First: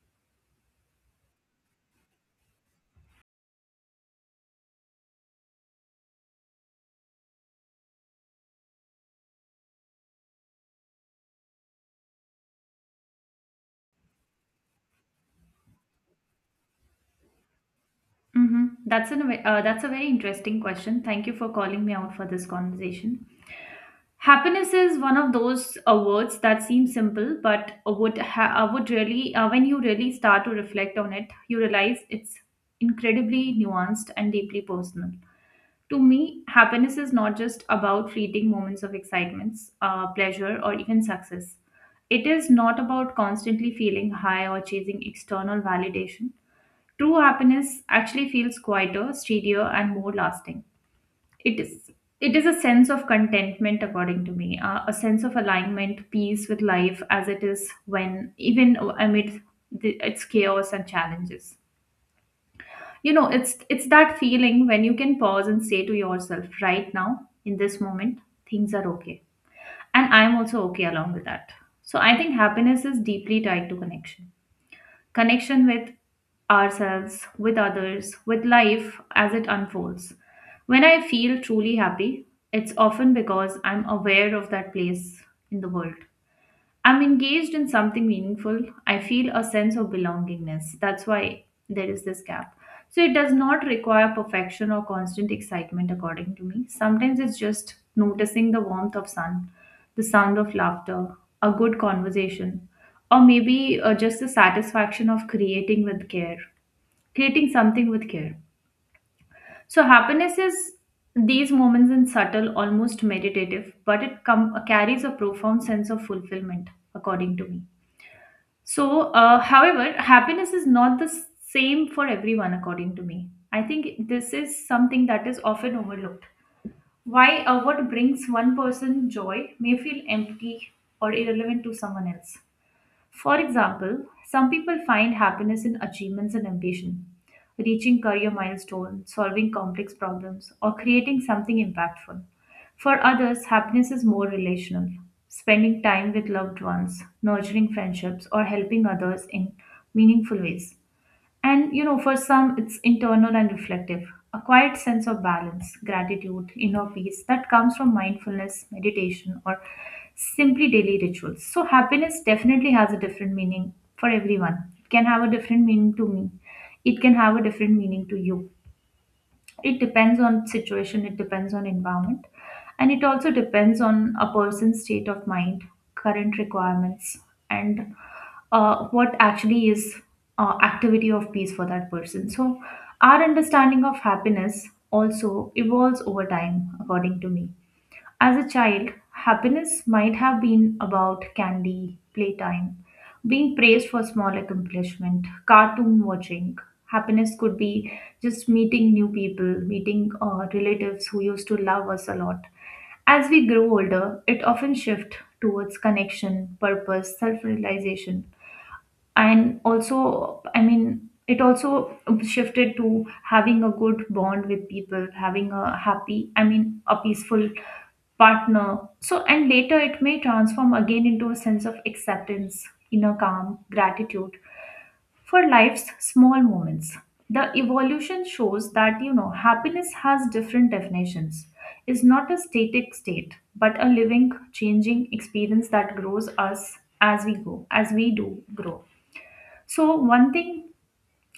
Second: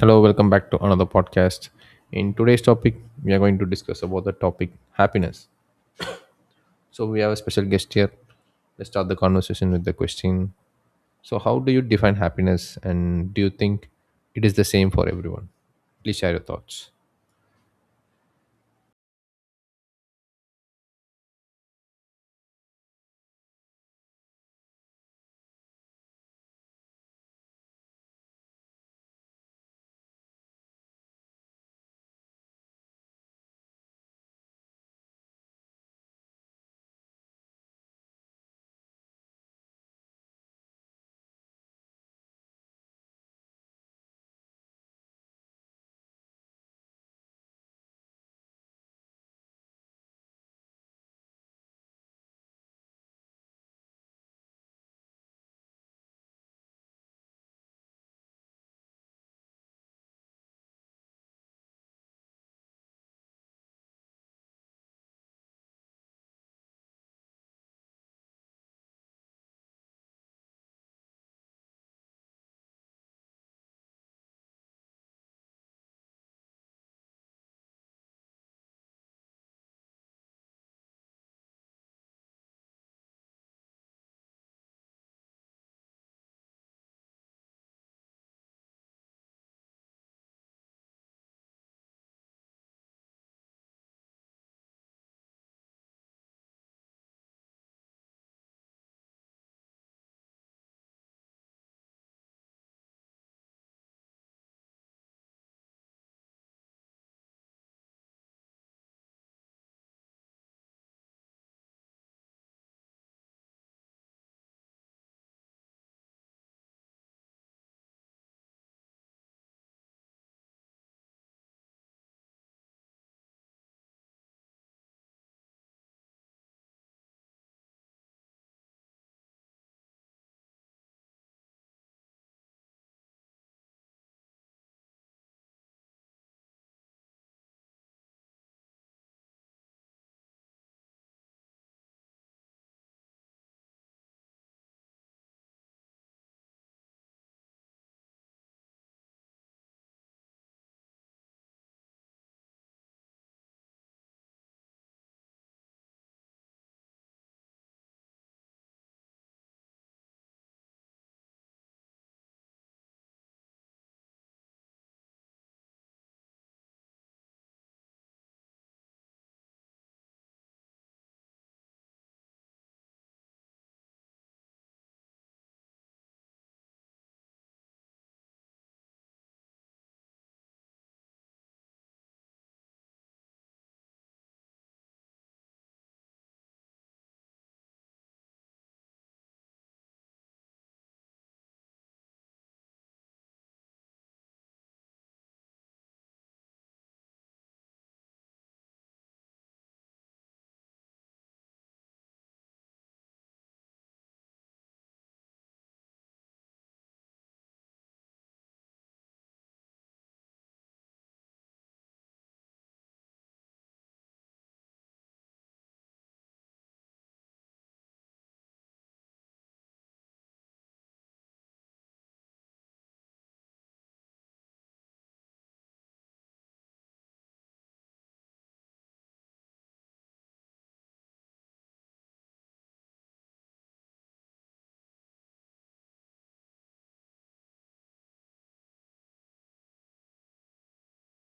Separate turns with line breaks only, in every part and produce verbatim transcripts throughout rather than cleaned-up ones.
Hello, welcome back to another podcast. In today's topic, we are going to discuss about the topic happiness. So we have a special guest here. Let's start the conversation with the question. So how do you define happiness and do you think it is the same for everyone? Please share your thoughts.
Mm-hmm. That's an uh, that's a very interesting question. Thank you for calling me out for this conversation. Happiness is one of those uh, words that seem simple, but would ha- uh, would really uh, when you really start to reflect on it, you realize it's incredibly nuanced and deeply personal. To me, happiness is not just about fleeting moments of excitements, uh, pleasure, or even success. It is not about constantly feeling high or chasing external validation. True happiness actually feels quieter, steadier, and more lasting. It is it is a sense of contentment, according to me, uh, a sense of alignment, peace with life as it is when even amid the, its chaos and challenges. You know, it's it's that feeling when you can pause and say to yourself, right now, in this moment, things are okay, and I'm also okay along with that. So I think happiness is deeply tied to connection connection with ourselves, with others, with life as it unfolds. When I feel truly happy, it's often because I'm aware of that place in the world. I'm engaged in something meaningful. I feel a sense of belongingness. That's why there is this gap. So it does not require perfection or constant excitement, according to me. Sometimes it's just noticing the warmth of sun, the sound of laughter, a good conversation, or maybe uh, just the satisfaction of creating with care, creating something with care. So happiness is these moments in subtle, almost meditative, but it com- carries a profound sense of fulfillment, according to me. So, uh, however, happiness is not the same for everyone, according to me. I think this is something that is often overlooked. Why uh, What brings one person joy may feel empty or irrelevant to someone else. For example, some people find happiness in achievements and ambition, reaching career milestones, solving complex problems, or creating something impactful. For others, happiness is more relational, spending time with loved ones, nurturing friendships, or helping others in meaningful ways. And you know, for some, it's internal and reflective, a quiet sense of balance, gratitude, inner peace that comes from mindfulness, meditation, or simply daily rituals. So, happiness definitely has a different meaning for everyone. It can have a different meaning to me, it can have a different meaning to you. It depends on situation, it depends on environment, and it also depends on a person's state of mind, current requirements, and uh, what actually is uh, activity of peace for that person. So our understanding of happiness also evolves over time, according to me. As a child, happiness might have been about candy, playtime, being praised for small accomplishment, cartoon watching. Happiness could be just meeting new people, meeting uh, relatives who used to love us a lot. As we grow older, it often shifts towards connection, purpose, self realization, and also, I mean, it also shifted to having a good bond with people, having a happy, I mean, a peaceful partner. So, and later it may transform again into a sense of acceptance, inner calm, gratitude for life's small moments. The evolution shows that, you know, happiness has different definitions. It's not a static state, but a living, changing experience that grows us as we go as we do grow. So, one thing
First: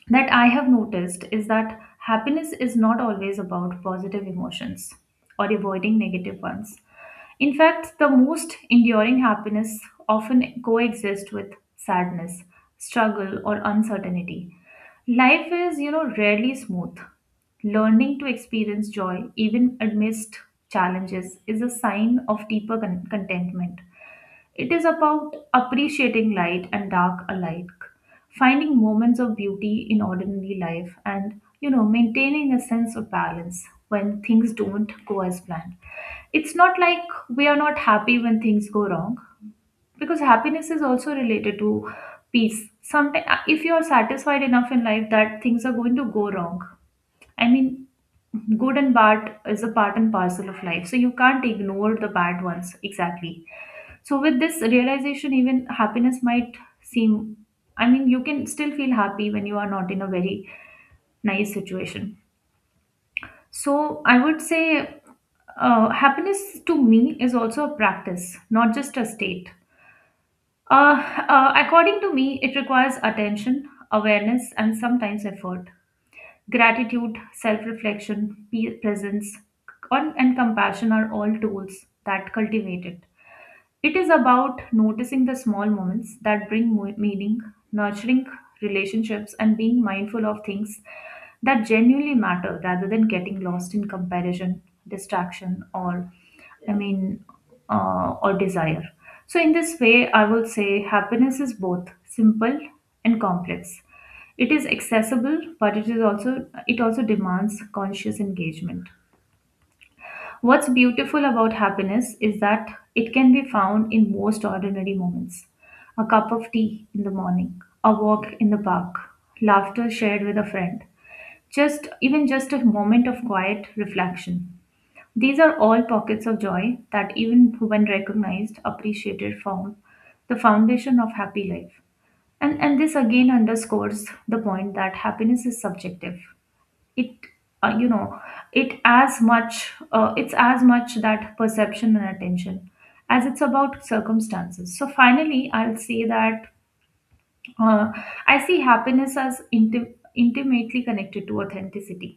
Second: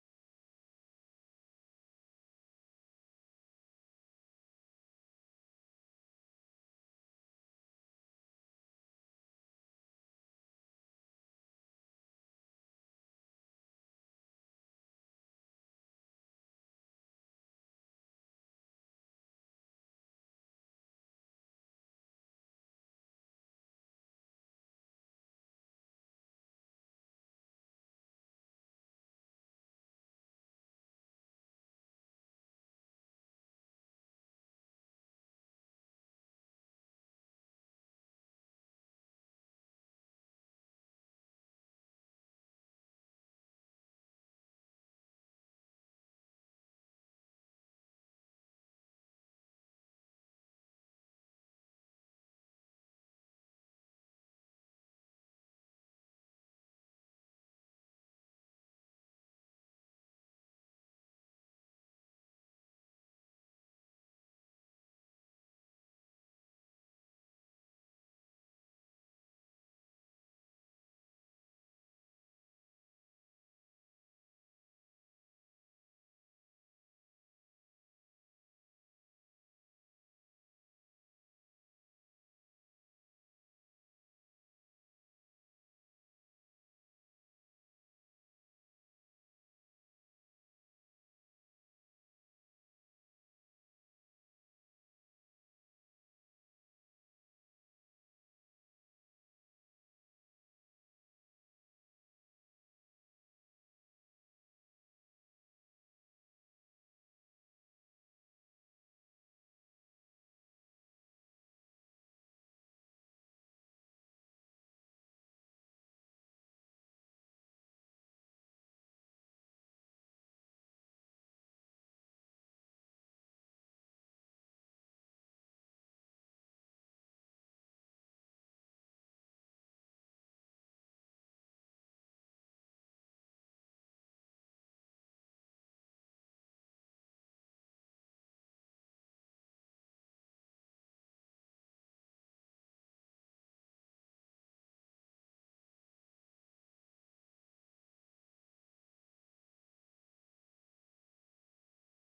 that I have noticed is that happiness is not always about positive emotions or avoiding negative ones. In fact, the most enduring happiness often coexists with sadness, struggle, or uncertainty. Life is, you know, rarely smooth. Learning to experience joy, even amidst challenges, is a sign of deeper con- contentment. It is about appreciating light and dark alike, finding moments of beauty in ordinary life, and you know, maintaining a sense of balance when things don't go as planned. It's not like we are not happy when things go wrong, because happiness is also related to peace. Sometimes, if you are satisfied enough in life that things are going to go wrong, I mean, good and bad is a part and parcel of life, so you can't ignore the bad ones exactly. So, with this realization, even happiness might seem, I mean, you can still feel happy when you are not in a very nice situation. So, I would say uh, happiness to me is also a practice, not just a state. Uh, uh, according to me, it requires attention, awareness, and sometimes effort. Gratitude, self reflection, presence, con- and compassion are all tools that cultivate it. It is about noticing the small moments that bring mo- meaning, nurturing relationships, and being mindful of things that genuinely matter rather than getting lost in comparison, distraction, or I mean, uh, or desire. So, in this way, I would say happiness is both simple and complex. It is accessible, but it is also it also demands conscious engagement. What's beautiful about happiness is that it can be found in most ordinary moments: a cup of tea in the morning, a walk in the park, laughter shared with a friend, just even just a moment of quiet reflection. These are all pockets of joy that, even when recognized, appreciated, form the foundation of happy life. And, and this again underscores the point that happiness is subjective. It uh, you know it as much uh, it's as much that perception and attention as it's about circumstances. So finally, I'll say that uh, I see happiness as intim- intimately connected to authenticity.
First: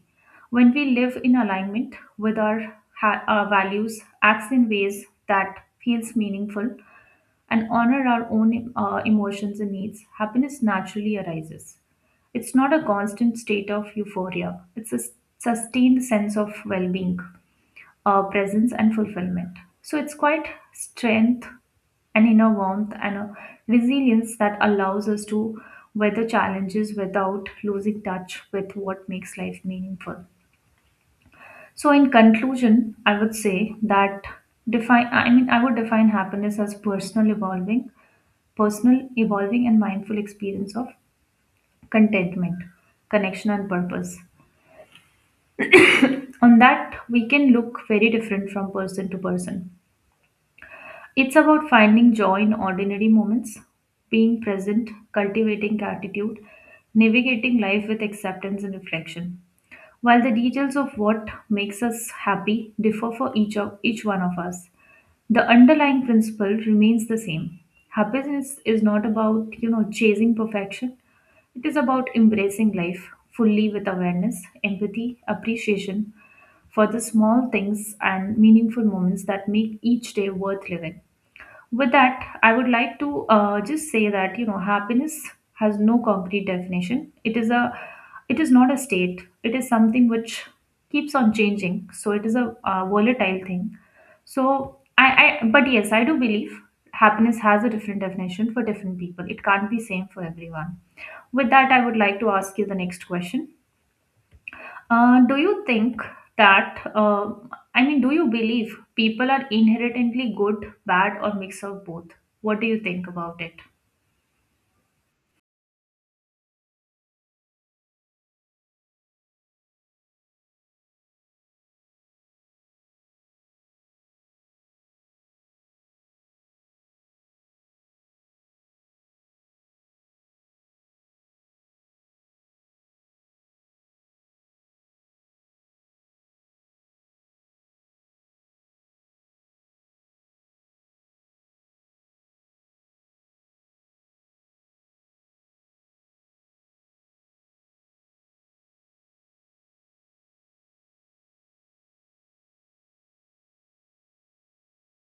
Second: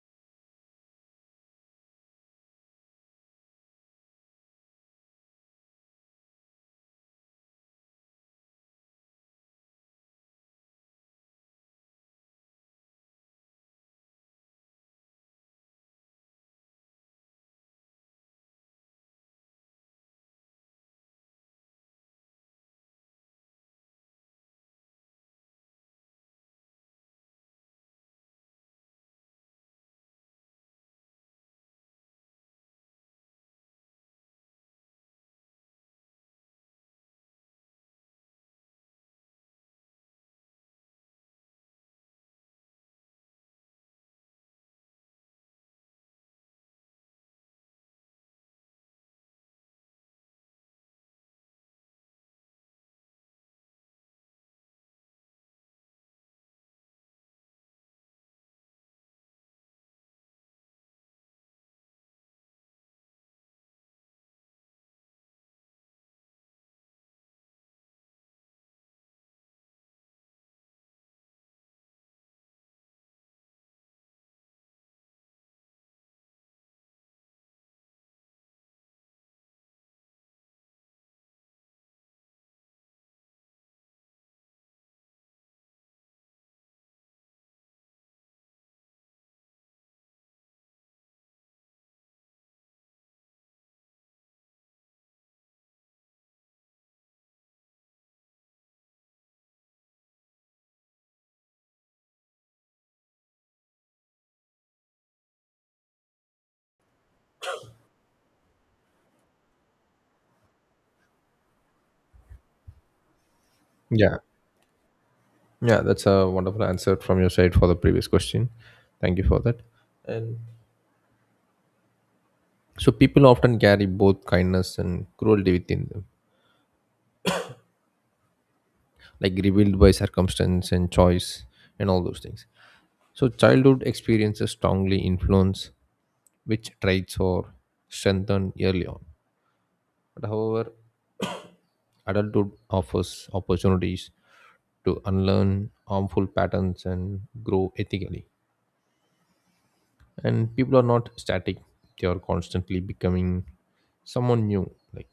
When we live in alignment with our, ha- our values, acts in ways that feels meaningful and honor our own uh, emotions and needs, happiness naturally arises. It's not a constant state of euphoria, it's a s- sustained sense of well being, uh, presence, and fulfillment. So it's quite strength, an inner warmth, and a resilience that allows us to weather challenges without losing touch with what makes life meaningful. So, in conclusion, I would say that define, I mean, I would define happiness as personal evolving personal, evolving, and mindful experience of contentment, connection, and purpose. On that, we can look very different from person to person. It's about finding joy in ordinary moments, being present, cultivating gratitude, navigating life with acceptance and reflection. While the details of what makes us happy differ for each of each one of us, the underlying principle remains the same: happiness is not about, you know, chasing perfection. It is about embracing life fully with awareness, empathy, appreciation for the small things and meaningful moments that make each day worth living. With that, I would like to uh, just say that, you know, happiness has no concrete definition. It is a, it is not a state. It is something which keeps on changing. So it is a uh, volatile thing. So I, I, but yes, I do believe happiness has a different definition for different people. It can't be same for everyone. With that, I would like to ask you the next question. Uh, do you think that, uh, I mean, do you believe people are inherently good, bad, or mix of both? What do you think about it?
Yeah. Yeah, that's a wonderful answer from your side for the previous question. Thank you for that. And so people often carry both kindness and cruelty within them, like revealed by circumstance and choice and all those things. So childhood experiences strongly influence which traits are strengthened early on. But however, adulthood offers opportunities to unlearn harmful patterns and grow ethically. And people are not static, they are constantly becoming someone new, like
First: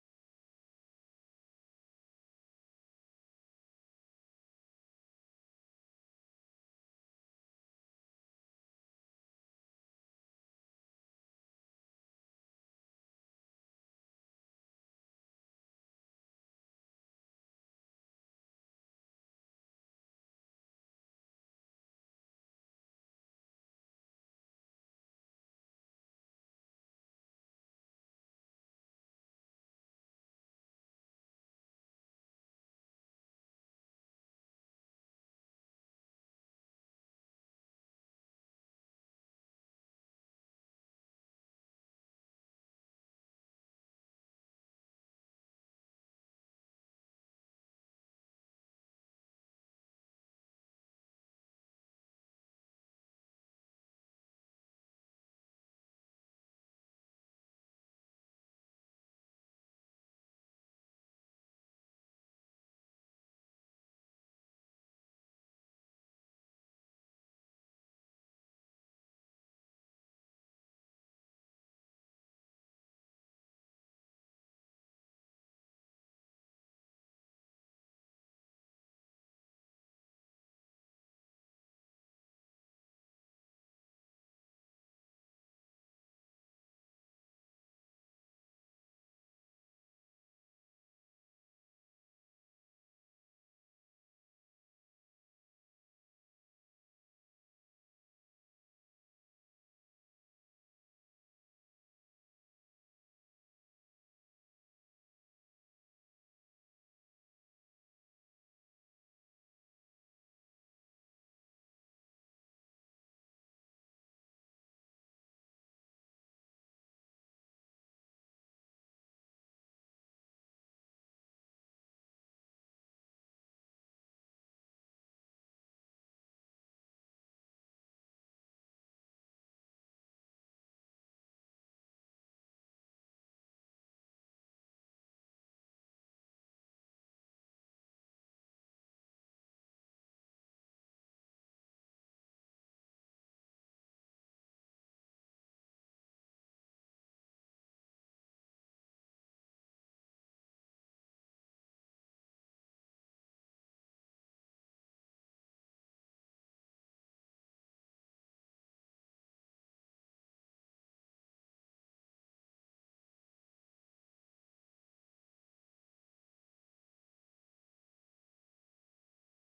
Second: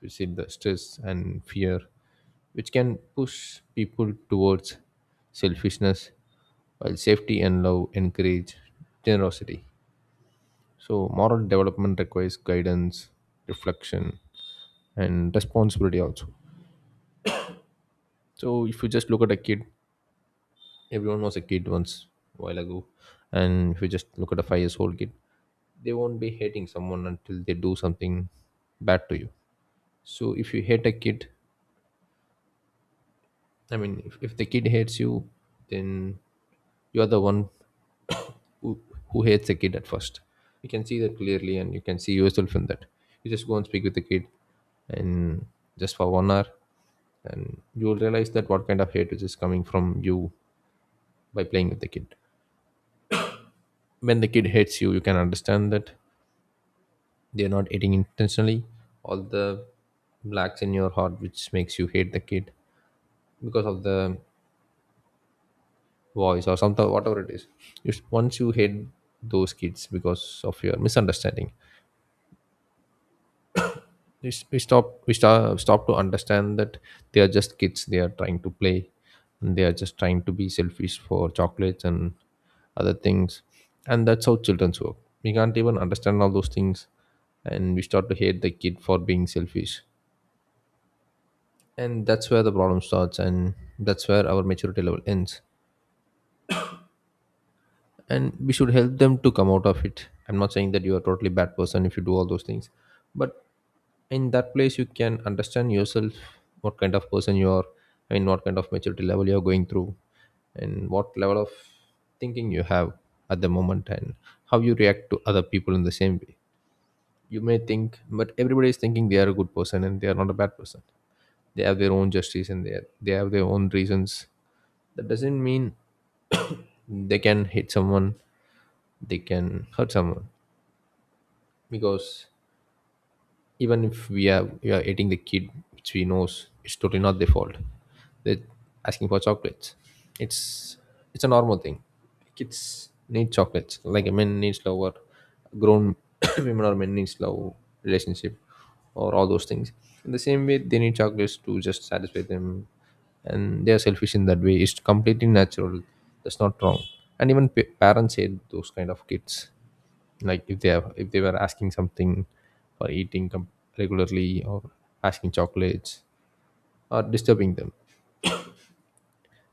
we said, the stress and fear, which can push people towards selfishness, while safety and love encourage generosity. So moral development requires guidance, reflection, and responsibility also. So if you just look at a kid, everyone was a kid once a while ago, and if you just look at a five years old kid, they won't be hating someone until they do something bad to you. So if you hate a kid, I mean, if, if the kid hates you, then you are the one who, who hates the kid at first. You can see that clearly, and you can see yourself in that. You just go and speak with the kid, and just for one hour and you'll realize that what kind of hate which is coming from you by playing with the kid. When the kid hates you, you can understand that they're not hating intentionally. All the blacks in your heart which makes you hate the kid because of the voice or something, whatever it is, you, once you hate those kids because of your misunderstanding, we, s- we stop we stop, stop to understand that they are just kids, they are trying to play, and they are just trying to be selfish for chocolates and other things, and that's how children's work. We can't even understand all those things, and we start to hate the kid for being selfish, and that's where the problem starts, and that's where our maturity level ends, and we should help them to come out of it. I'm not saying that you are a totally bad person if you do all those things, but in that place you can understand yourself what kind of person you are. I mean, what kind of maturity level you're going through, and what level of thinking you have at the moment, and how you react to other people in the same way. You may think, but everybody is thinking they are a good person and they are not a bad person. They have their own justice, and they, they have their own reasons. That doesn't mean they can hit someone, they can hurt someone, because even if we are we are eating the kid, which we knows it's totally not their fault, they're asking for chocolates. it's it's a normal thing. Kids need chocolates like a man needs love, or grown women or men needs love, relationship, or all those things. In the same way, they need chocolates to just satisfy them, and they are selfish in that way. It's completely natural, that's not wrong. And even pa- parents hate those kind of kids, like if they have, if they were asking something or eating com- regularly, or asking chocolates, or disturbing them.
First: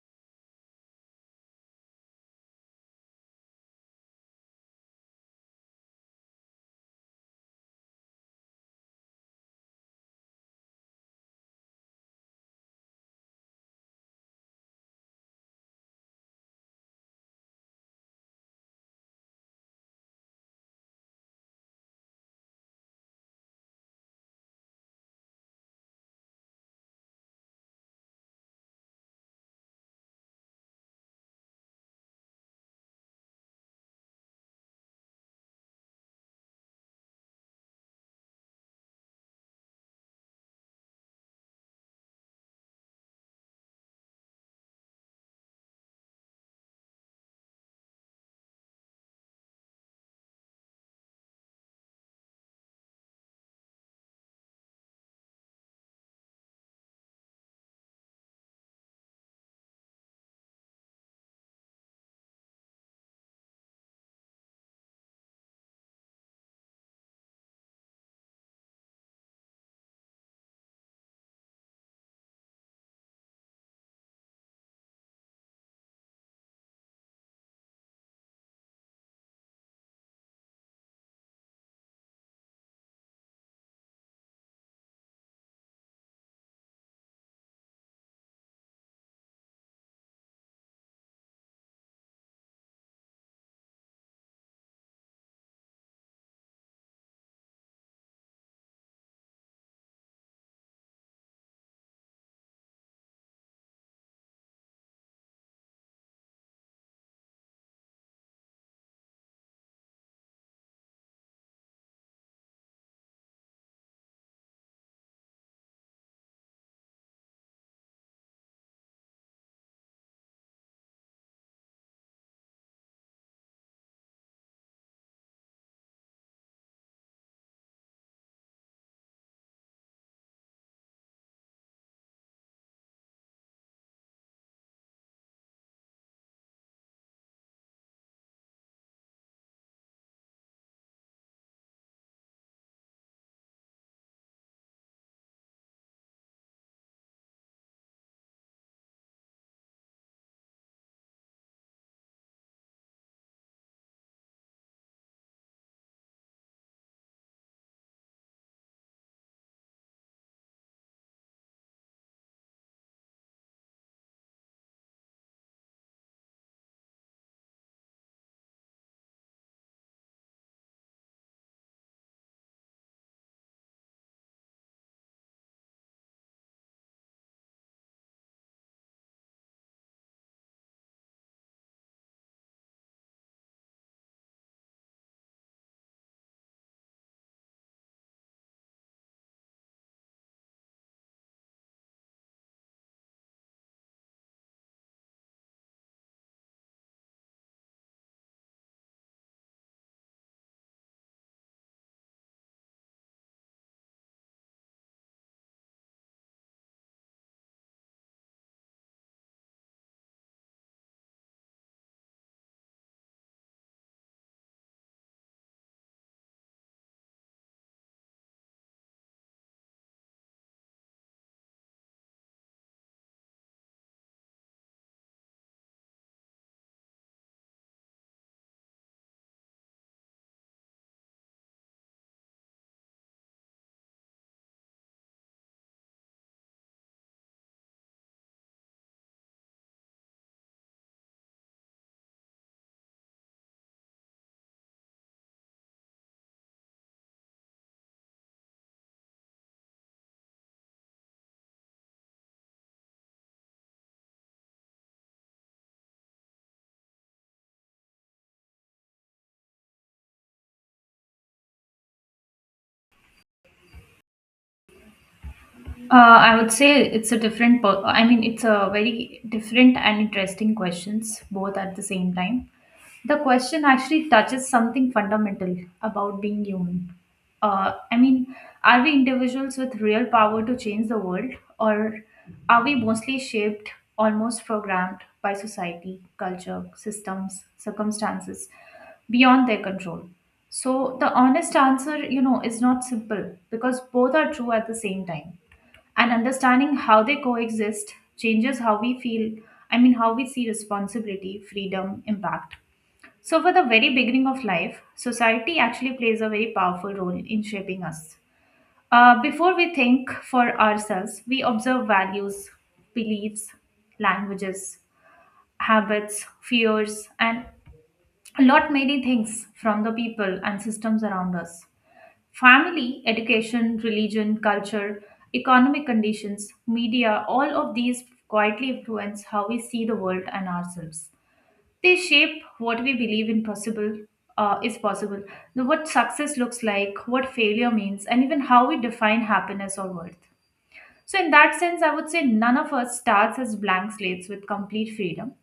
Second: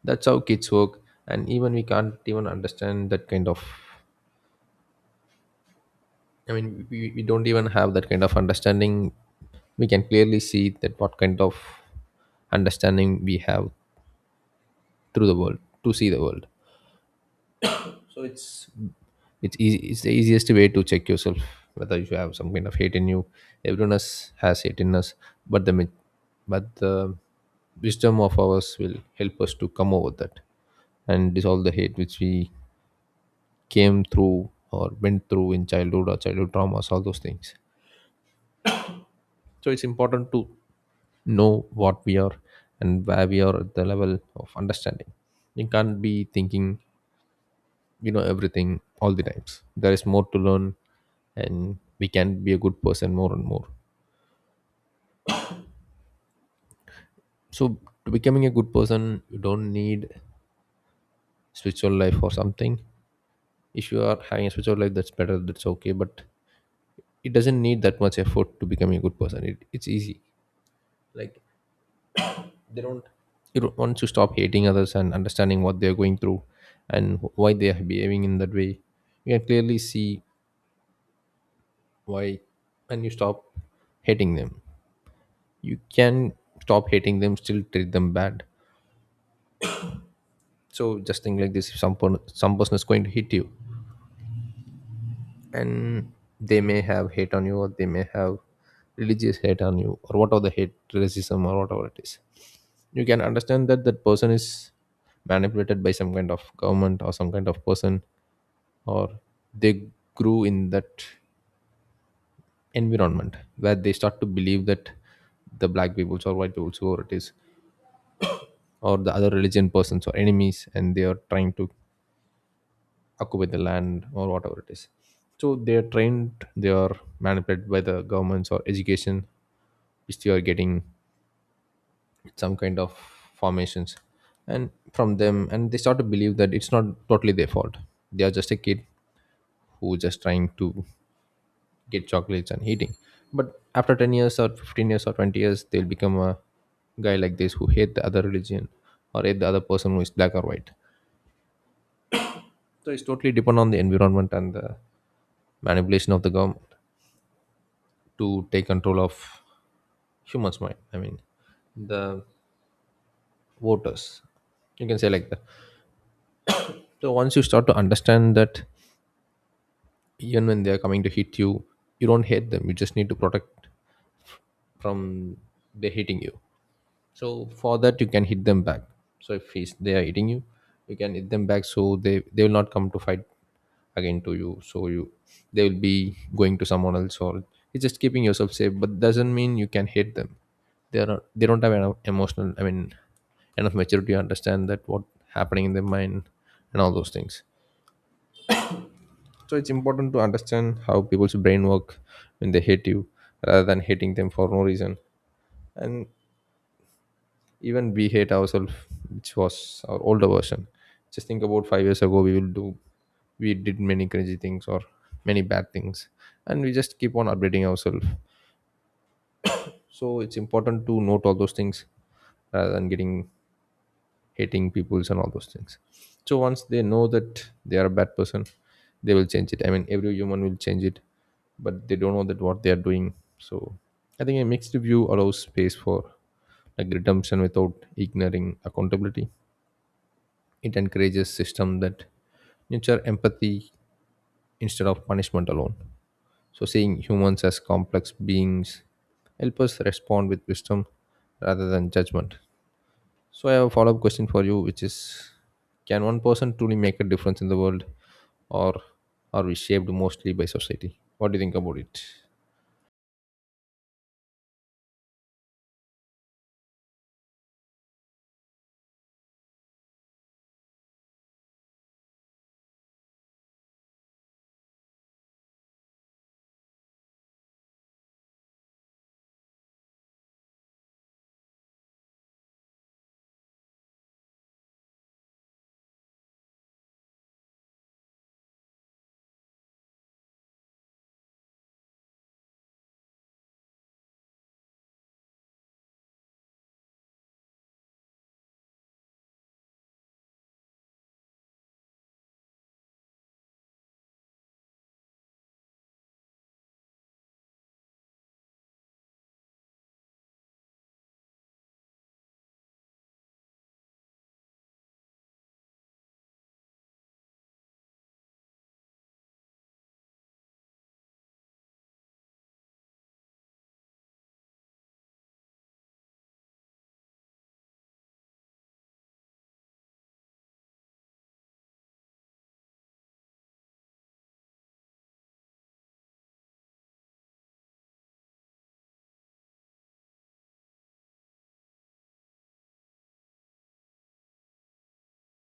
That's how kids work, and even we can't even understand that kind of, I mean, we, we don't even have that kind of understanding. We can clearly see that what kind of understanding we have through the world to see the world. So it's it's easy, it's the easiest way to check yourself whether you have some kind of hate in you. Everyone else has hate in us, but the mi- but the wisdom of ours will help us to come over that and dissolve the hate which we came through or went through in childhood, or childhood traumas, all those things. So it's important to know what we are and where we are at the level of understanding. You can't be thinking you know everything all the times, there is more to learn, and we can be a good person more and more. So to becoming a good person you don't need spiritual life or something. If you are having a spiritual life, that's better, that's okay, but it doesn't need that much effort to becoming a good person. It, it's easy. Like, they don't, you don't want to stop hating others and understanding what they're going through and why they are behaving in that way. You can clearly see why, and you stop hating them. You can stop hating them, still treat them bad. So just think like this: if some, per- some person is going to hit you, and they may have hate on you, or they may have religious hate on you, or whatever, the hate, racism, or whatever it is, you can understand that that person is manipulated by some kind of government or some kind of person, or they grew in that environment where they start to believe that the black peoples or white peoples, whoever it is, or the other religion persons or enemies, and they are trying to occupy the land or whatever it is. So they are trained, they are manipulated by the governments or education, which they are getting some kind of formations and from them, and they start to believe that it's not totally their fault. They are just a kid who just trying to get chocolates and eating. But after ten years or fifteen years or twenty years, they'll become a guy like this who hate the other religion or hate the other person who is black or white. So it's totally depend on the environment and the manipulation of the government to take control of humans mind. I mean, the voters, you can say like that. So once you start to understand that, even when they are coming to hit you, you don't hate them, you just need to protect from they hitting you. So for that you can hit them back. So if he's they are hitting you, you can hit them back, so they they will not come to fight again to you. So you, they will be going to someone else, or it's just keeping yourself safe. But doesn't mean you can hate them. They are not, they don't have enough emotional, I mean enough maturity to understand that what happening in their mind and all those things. So it's important to understand how people's brain work when they hate you, rather than hating them for no reason. And even we hate ourselves, which was our older version. Just think about five years ago, we will do we did many crazy things or many bad things, and we just keep on updating ourselves. So it's important to note all those things rather than getting hating peoples and all those things. So once they know that they are a bad person, they will change it. I mean, every human will change it, but they don't know that what they are doing. So I think a mixed review allows space for like redemption without ignoring accountability. It encourages system that nurture empathy instead of punishment alone. So seeing humans as complex beings help us respond with wisdom rather than judgment. So I have a follow-up question for you, which is, can one person truly make a difference in the world, or are we shaped mostly by society? What do you think about it?
Uh, I would say it's a different, per- I mean, it's a very different and interesting questions, both at the same time. The question actually touches something fundamental about being human. Uh, I mean, are we individuals with real power to change the world, or are we mostly shaped, almost programmed by society, culture, systems, circumstances beyond their control? So, the honest answer, you know, is not simple because both are true at the same time, and understanding how they coexist changes how we feel, I mean, how we see responsibility, freedom, impact. So for the very beginning of life, society actually plays a very powerful role in shaping us. Uh, before we think for ourselves, we observe values, beliefs, languages, habits, fears, and a lot many things from the people and systems around us. Family, education, religion, culture, economic conditions, media, all of these quietly influence how we see the world and ourselves. They shape what we believe in possible uh, is possible, what success looks like, what failure means, and even how we define happiness or worth. So, in that sense, I would say none of us starts as blank slates with complete freedom.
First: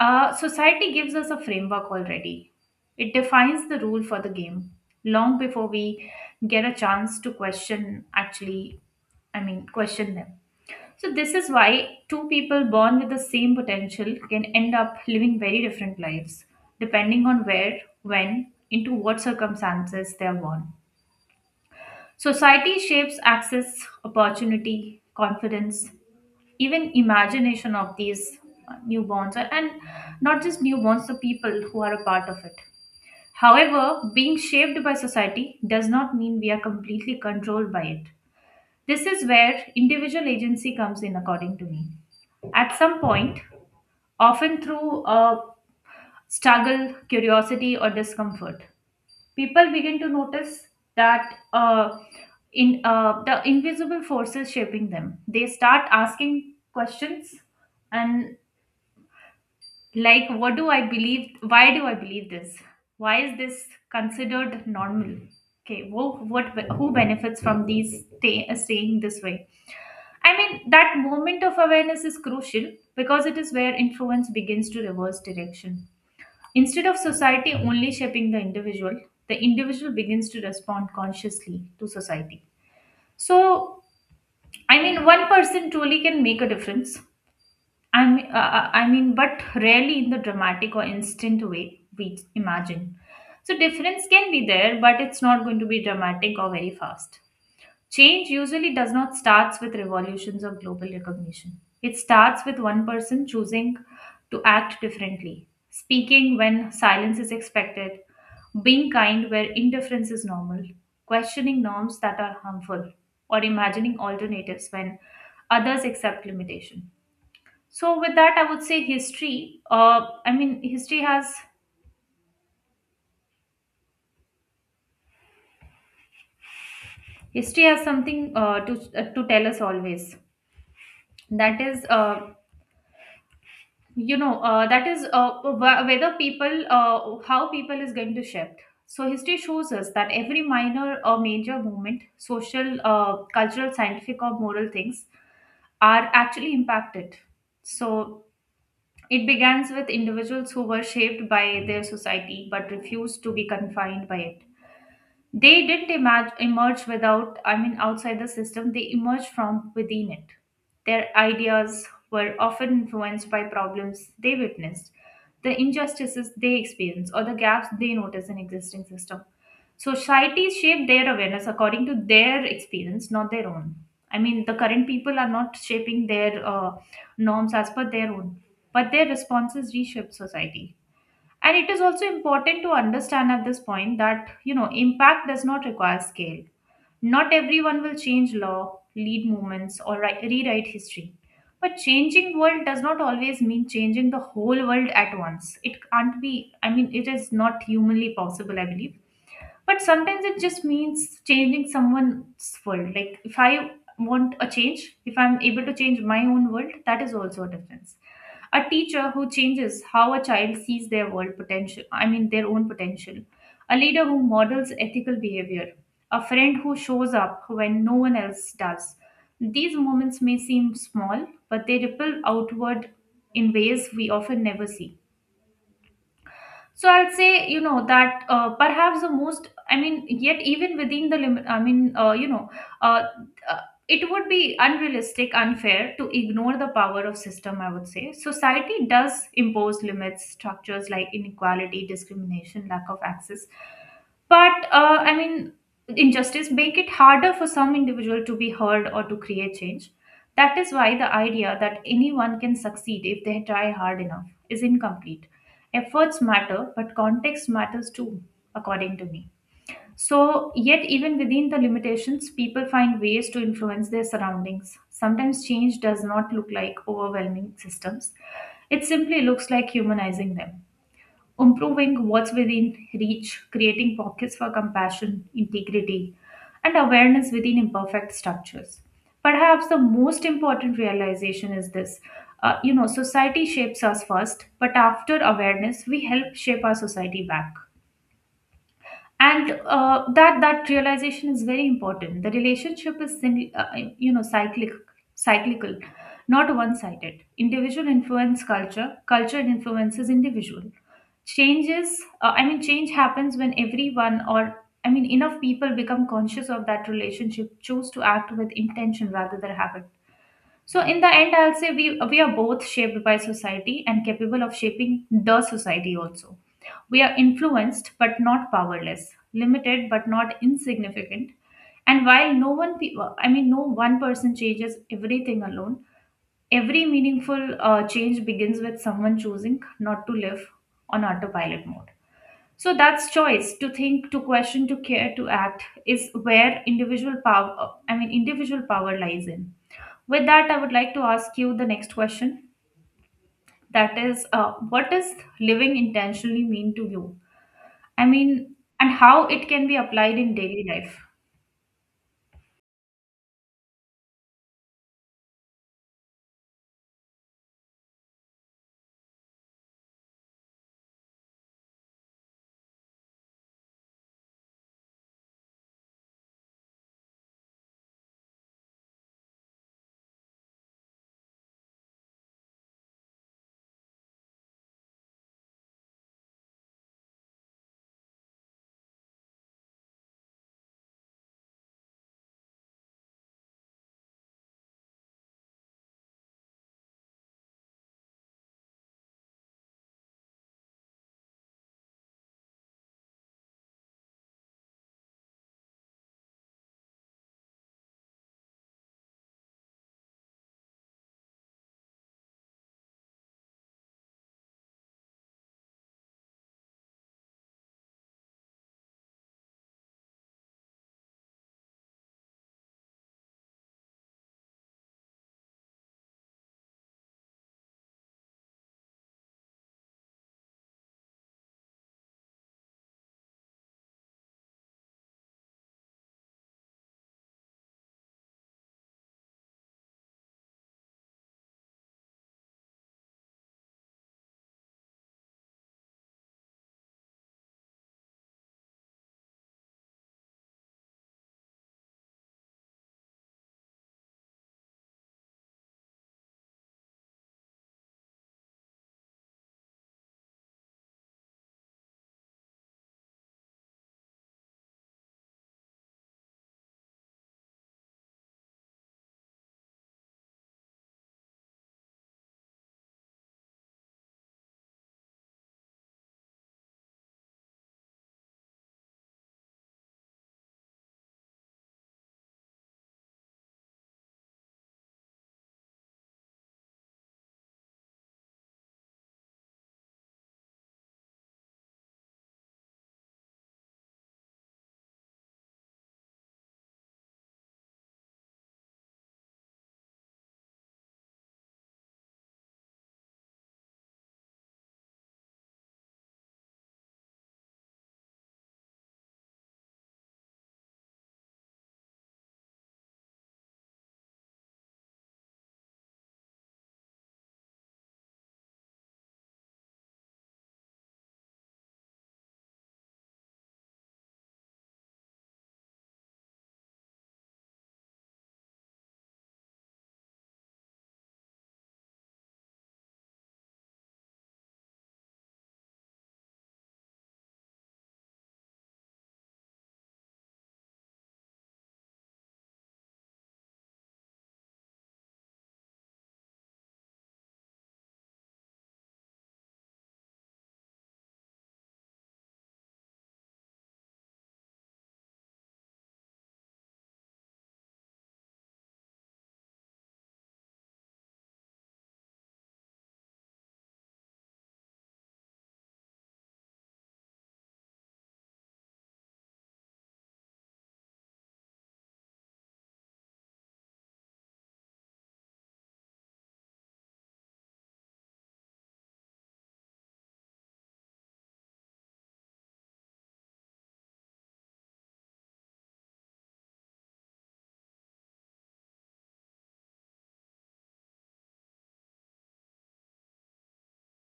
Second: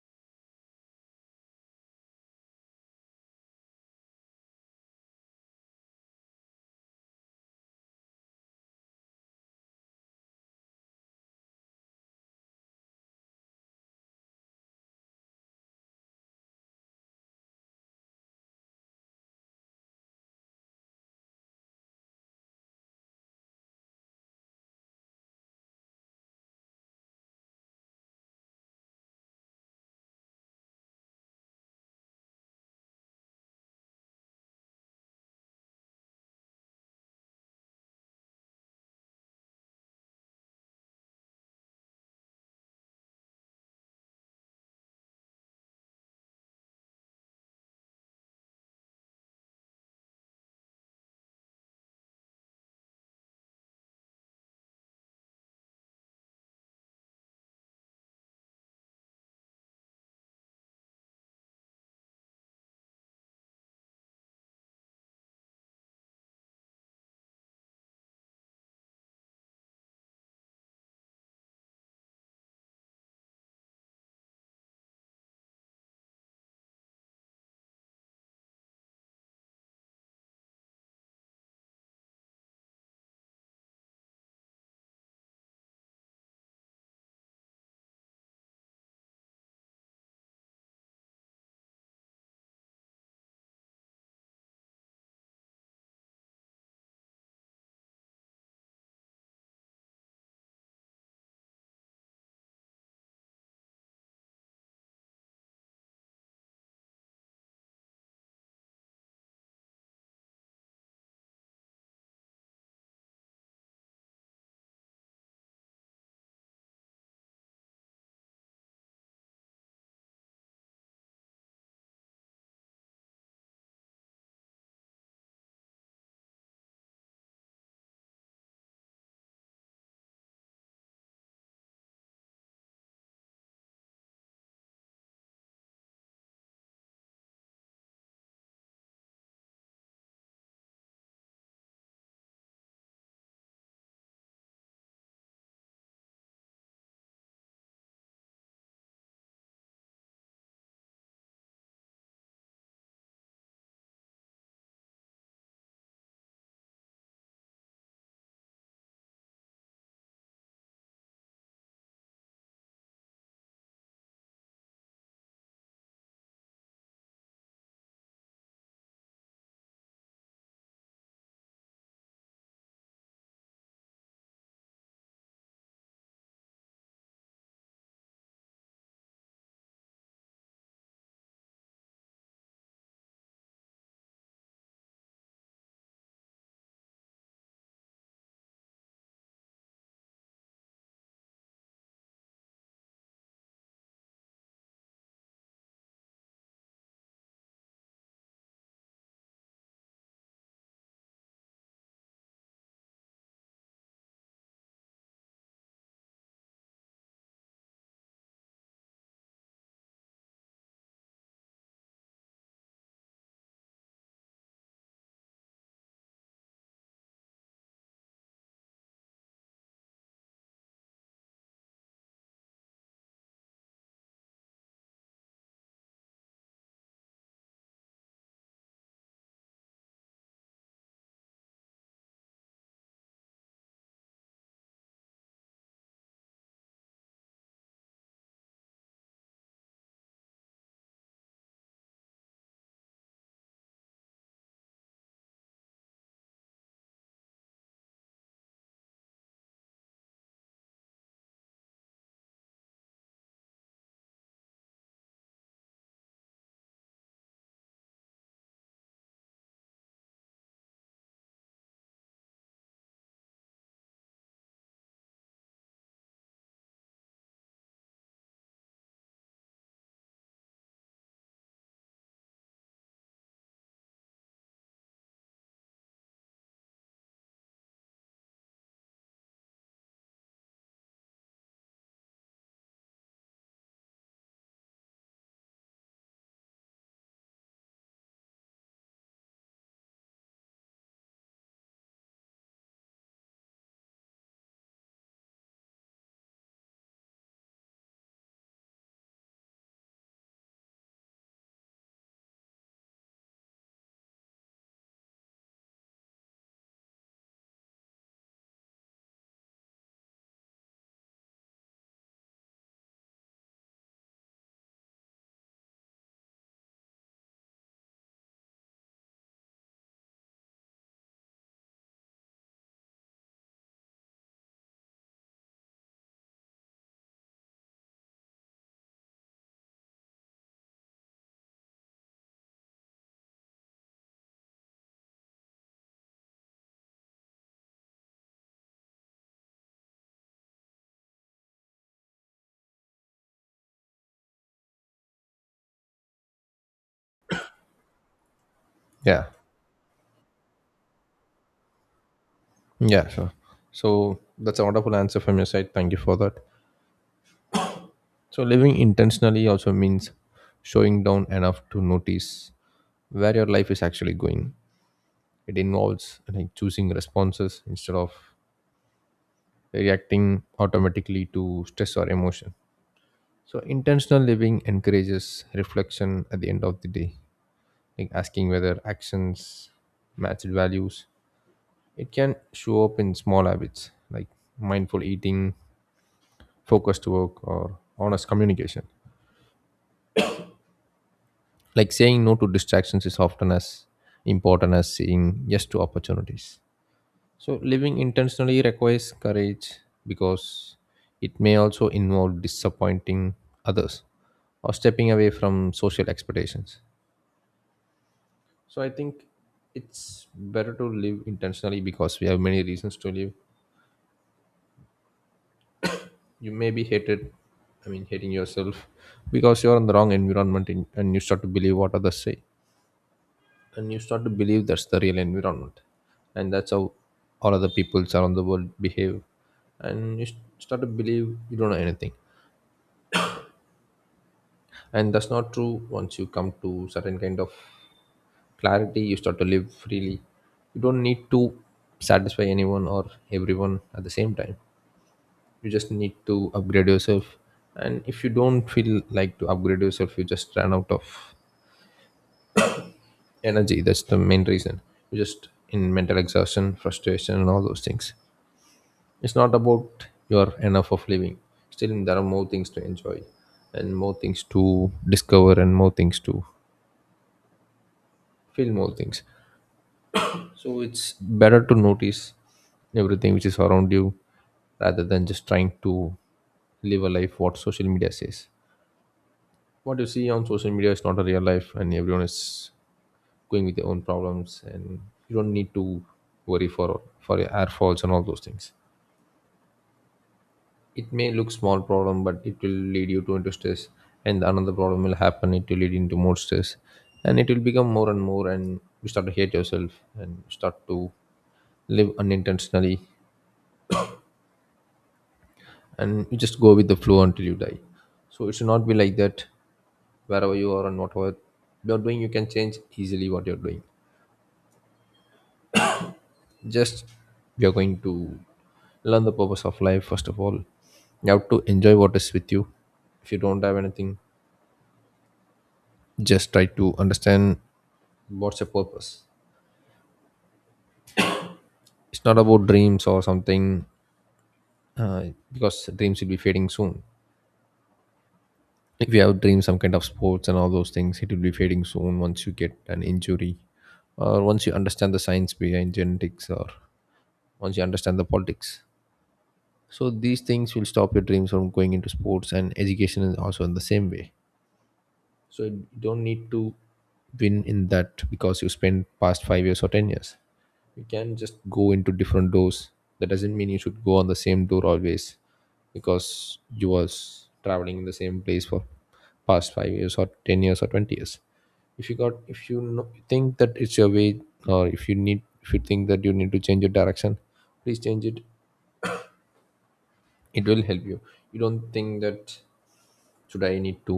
Uh, society gives us a framework already, it defines the rule for the game long before we get a chance to question, actually, I mean, question them. So, this is why two people born with the same potential can end up living very different lives, depending on where, when, into what circumstances they are born. Society shapes access, opportunity, confidence, even imagination of these uh, newborns or and not just newborns, the people who are a part of it. However, being shaped by society does not mean we are completely controlled by it. This is where individual agency comes in, according to me. At some point, often through uh, struggle, curiosity or discomfort, people begin to notice that uh, in uh, the invisible forces shaping them. They start asking questions, and like, what do I believe? Why do I believe this? Why is this considered normal? Okay, who, what, who benefits from these stay, uh, staying this way? I mean, that moment of awareness is crucial, because it is where influence begins to reverse direction. Instead of society only shaping the individual, the individual begins to respond consciously to society. So, I mean, one person truly can make a difference, I mean, uh, uh, I mean, but rarely in the dramatic or instant way we imagine. So difference can be there, but it's not going to be dramatic or very fast. Change usually does not starts with revolutions or global recognition. It starts with one person choosing to act differently, speaking when silence is expected, being kind where indifference is normal, questioning norms that are harmful, or imagining alternatives when others accept limitation. So with that, I would say history uh, I mean history has history has something uh, to uh, to tell us always. That is, uh, you know uh, that is uh, wh- whether people uh, how people is going to shift. So history shows us that every minor or major movement, social, uh, cultural, scientific or moral things, are actually impacted. So it begins with individuals who were shaped by their society but refused to be confined by it. They didn't emerge, emerge without, I mean, outside the system, they emerged from within it. Their ideas were often influenced by problems they witnessed, the injustices they experienced, or the gaps they noticed in existing system. Societies shape their awareness according to their experience, not their own. I mean, the current people are not shaping their uh, norms as per their own, but their responses reshape society. And it is also important to understand at this point that, you know, impact does not require scale. Not everyone will change law, lead movements, or ri- rewrite history. But changing world does not always mean changing the whole world at once. It can't be, I mean, it is not humanly possible, I believe, but sometimes it just means changing someone's world. Like, if I want a change, if I'm able to change my own world, that is also a difference. A teacher who changes how a child sees their world potential, I mean their own potential, a leader who models ethical behavior, a friend who shows up when no one else does, these moments may seem small, but they ripple outward in ways we often never see. So I would say, you know, that uh, perhaps the most, I mean, yet even within the limit, I mean, uh, you know uh, uh, it would be unrealistic, unfair to ignore the power of system. I would say society does impose limits, structures like inequality, discrimination, lack of access, but uh, I mean, injustice make it harder for some individual to be heard or to create change. That is why the idea that anyone can succeed if they try hard enough is incomplete. Efforts matter, but context matters too, according to me. So, yet, even within the limitations, people find ways to influence their surroundings. Sometimes change does not look like overwhelming systems, it simply looks like humanizing them, improving what's within reach, creating pockets for compassion, integrity, and awareness within imperfect structures. Perhaps the most important realization is this. Uh, you know, society shapes us first, but after awareness, we help shape our society back. And uh, that that realization is very important. The relationship is, sin- uh, you know, cyclic, cyclical, not one-sided. Individual influence culture, culture influences individual. Changes uh, i mean change happens when everyone, or I mean enough people, become conscious of that relationship, choose to act with intention rather than habit. So in the end, I'll say we we are both shaped by society and capable of shaping the society also. We are influenced but not powerless, limited but not insignificant. And while no one pe- uh, I mean no one person changes everything alone, every meaningful uh, change begins with someone choosing not to live on autopilot mode. So that's choice to think, to question, to care, to act is where individual power, I mean, individual power lies in. With that, I would like to ask you the next question. That is, uh, what does living intentionally mean to you? I mean, and
Yeah.
how it can be applied in daily life?
Yeah, sure. So that's a wonderful answer from your side, thank you for that. So living intentionally also means showing down enough to notice where your life is actually going. It involves like choosing responses instead of reacting automatically to stress or emotion. So intentional living encourages reflection at the end of the day, like asking whether actions match values. It can show up in small habits like mindful eating, focused work, or honest communication. Like saying no to distractions is often as important as saying yes to opportunities. So living intentionally requires courage because it may also involve disappointing others or stepping away from social expectations. So I think it's better to live intentionally because we have many reasons to live. You may be hated, I mean hating yourself, because you're in the wrong environment in, and you start to believe what others say, and you start to believe that's the real environment, and that's how all other peoples around the world behave, and you st- start to believe you don't know anything. And that's not true. Once you come to certain kind of clarity you start to live freely. You don't need to satisfy anyone or everyone at the same time. You just need to upgrade yourself, and if you don't feel like to upgrade yourself you just run out of energy. That's the main reason you just in mental exhaustion, frustration, and all those things. It's not about you're enough of living. Still, there are more things to enjoy, and more things to discover, and more things to feel, more things. So it's better to notice everything which is around you, rather than just trying to live a life what social media says. What you see on social media is not a real life, and everyone is going with their own problems, and you don't need to worry for for your air falls and all those things. It may look small problem but it will lead you to into stress, and another problem will happen, it will lead into more stress, and it will become more and more and you start to hate yourself and start to live unintentionally and you just go with the flow until you die. So it should not be like that. Wherever you are and whatever you're doing you can change easily what you're doing. Just you're going to learn the purpose of life. First of all you have to enjoy what is with you. If you don't have anything, just try to understand what's your purpose. It's not about dreams or something, uh, because dreams will be fading soon. If you have dreams some kind of sports and all those things it will be fading soon once you get an injury, or once you understand the science behind genetics, or once you understand the politics. So these things will stop your dreams from going into sports, and education is also in the same way. So you don't need to win in that because you spent past five years or ten years. You can just go into different doors. That doesn't mean you should go on the same door always because you was traveling in the same place for past five years or ten years or twenty years. If you got if you know, think that it's your way, or if you need if you think that you need to change your direction, please change it. It will help you. You don't think that should I need to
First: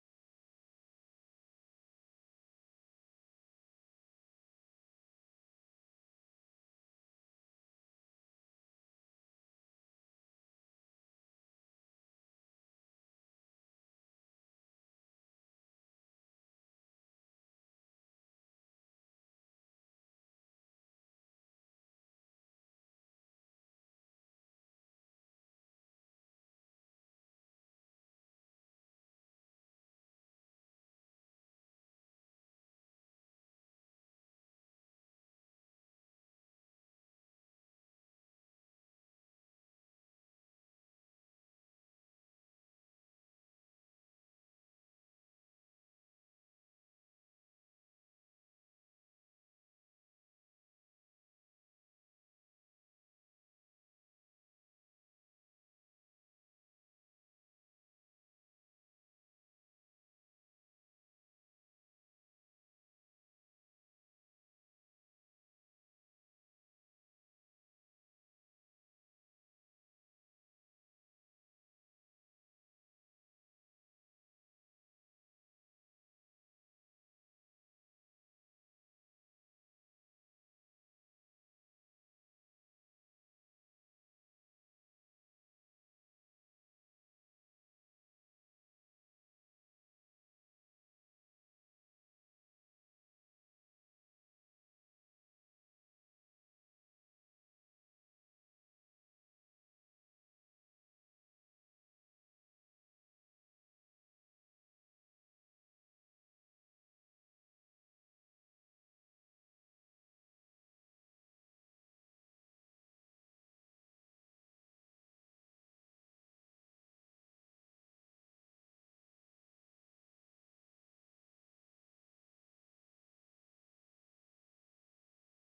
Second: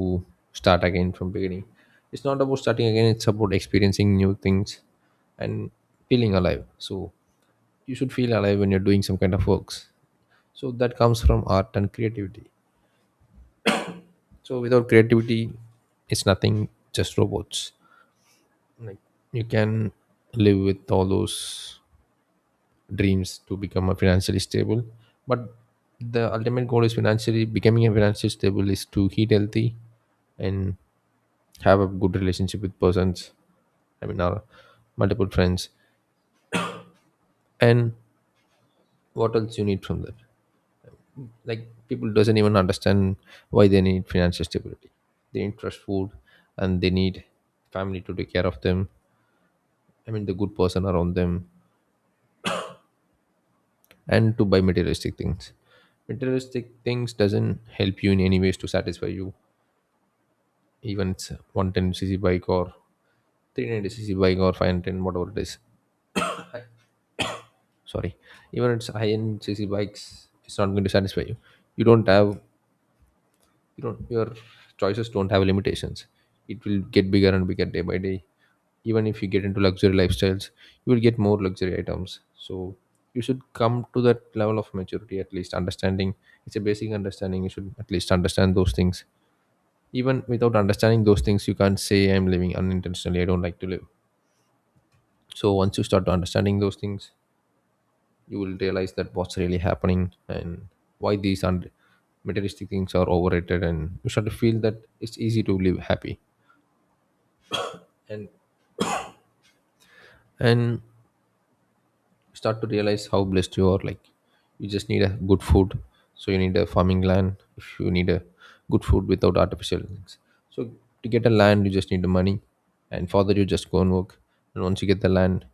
start again from beginning. It's not about starting again, it's about experiencing new things and feeling alive. So you should feel alive when you're doing some kind of works. So that comes from art and creativity. So without creativity it's nothing, just robots. Like, you can live with all those dreams to become a financially stable, but the ultimate goal is financially becoming a financially stable is to eat healthy and have a good relationship with persons, I mean our multiple friends, and what else you need from that. Like, people doesn't even understand why they need financial stability. They need trust food, and they need family to take care of them, I mean the good person around them, and to buy materialistic things. Materialistic things doesn't help you in any ways to satisfy you, even it's one ten c c bike or three ninety c c bike or five ten whatever it is. Hi- sorry Even it's high end cc bikes it's not going to satisfy you. You don't have, you don't, your choices don't have limitations. It will get bigger and bigger day by day. Even if you get into luxury lifestyles you will get more luxury items. So you should come to that level of maturity, at least understanding. It's a basic understanding, you should at least understand those things. Even without understanding those things you can't say I'm living unintentionally, I don't like to live. So once you start understanding those things you will realize that what's really happening, and why these un- materialistic things are overrated, and you start to feel that it's easy to live happy, and and start to realize how blessed you are. Like, you just need a good food. So you need a farming land if you need a good food without artificial things. So to get a land you just need the money, and further you just go and work, and once you get the land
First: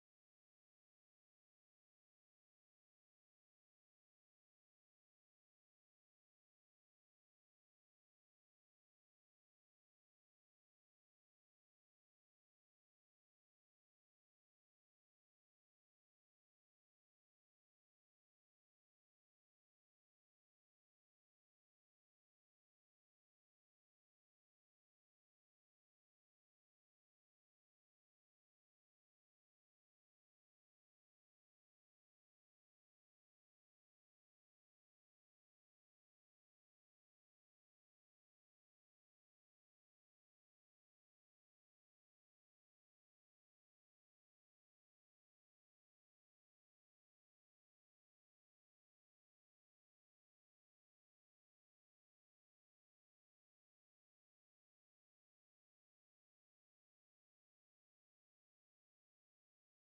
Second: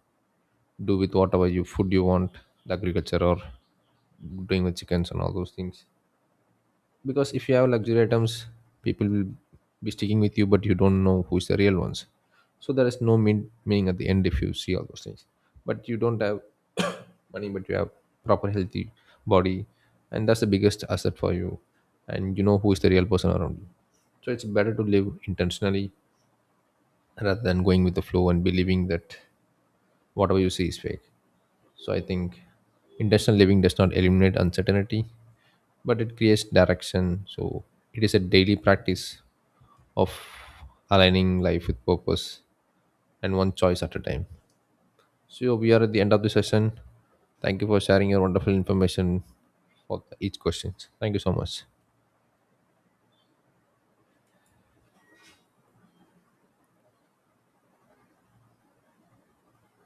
do with whatever you food you want, the agriculture or doing with chickens and all those things. Because if you have luxury items people will be sticking with you but you don't know who's the real ones. So there is no mean, meaning at the end if you see all those things. But you don't have money but you have proper healthy body, and that's the biggest asset for you, and you know who is the real person around you. So it's better to live intentionally rather than going with the flow and believing that whatever you see is fake. So I think intentional living does not eliminate uncertainty but it creates direction. So it is a daily practice of aligning life with purpose and one choice at a time. So yeah, we are at the end of the session. Thank you for sharing your wonderful information for each question. Thank you so much.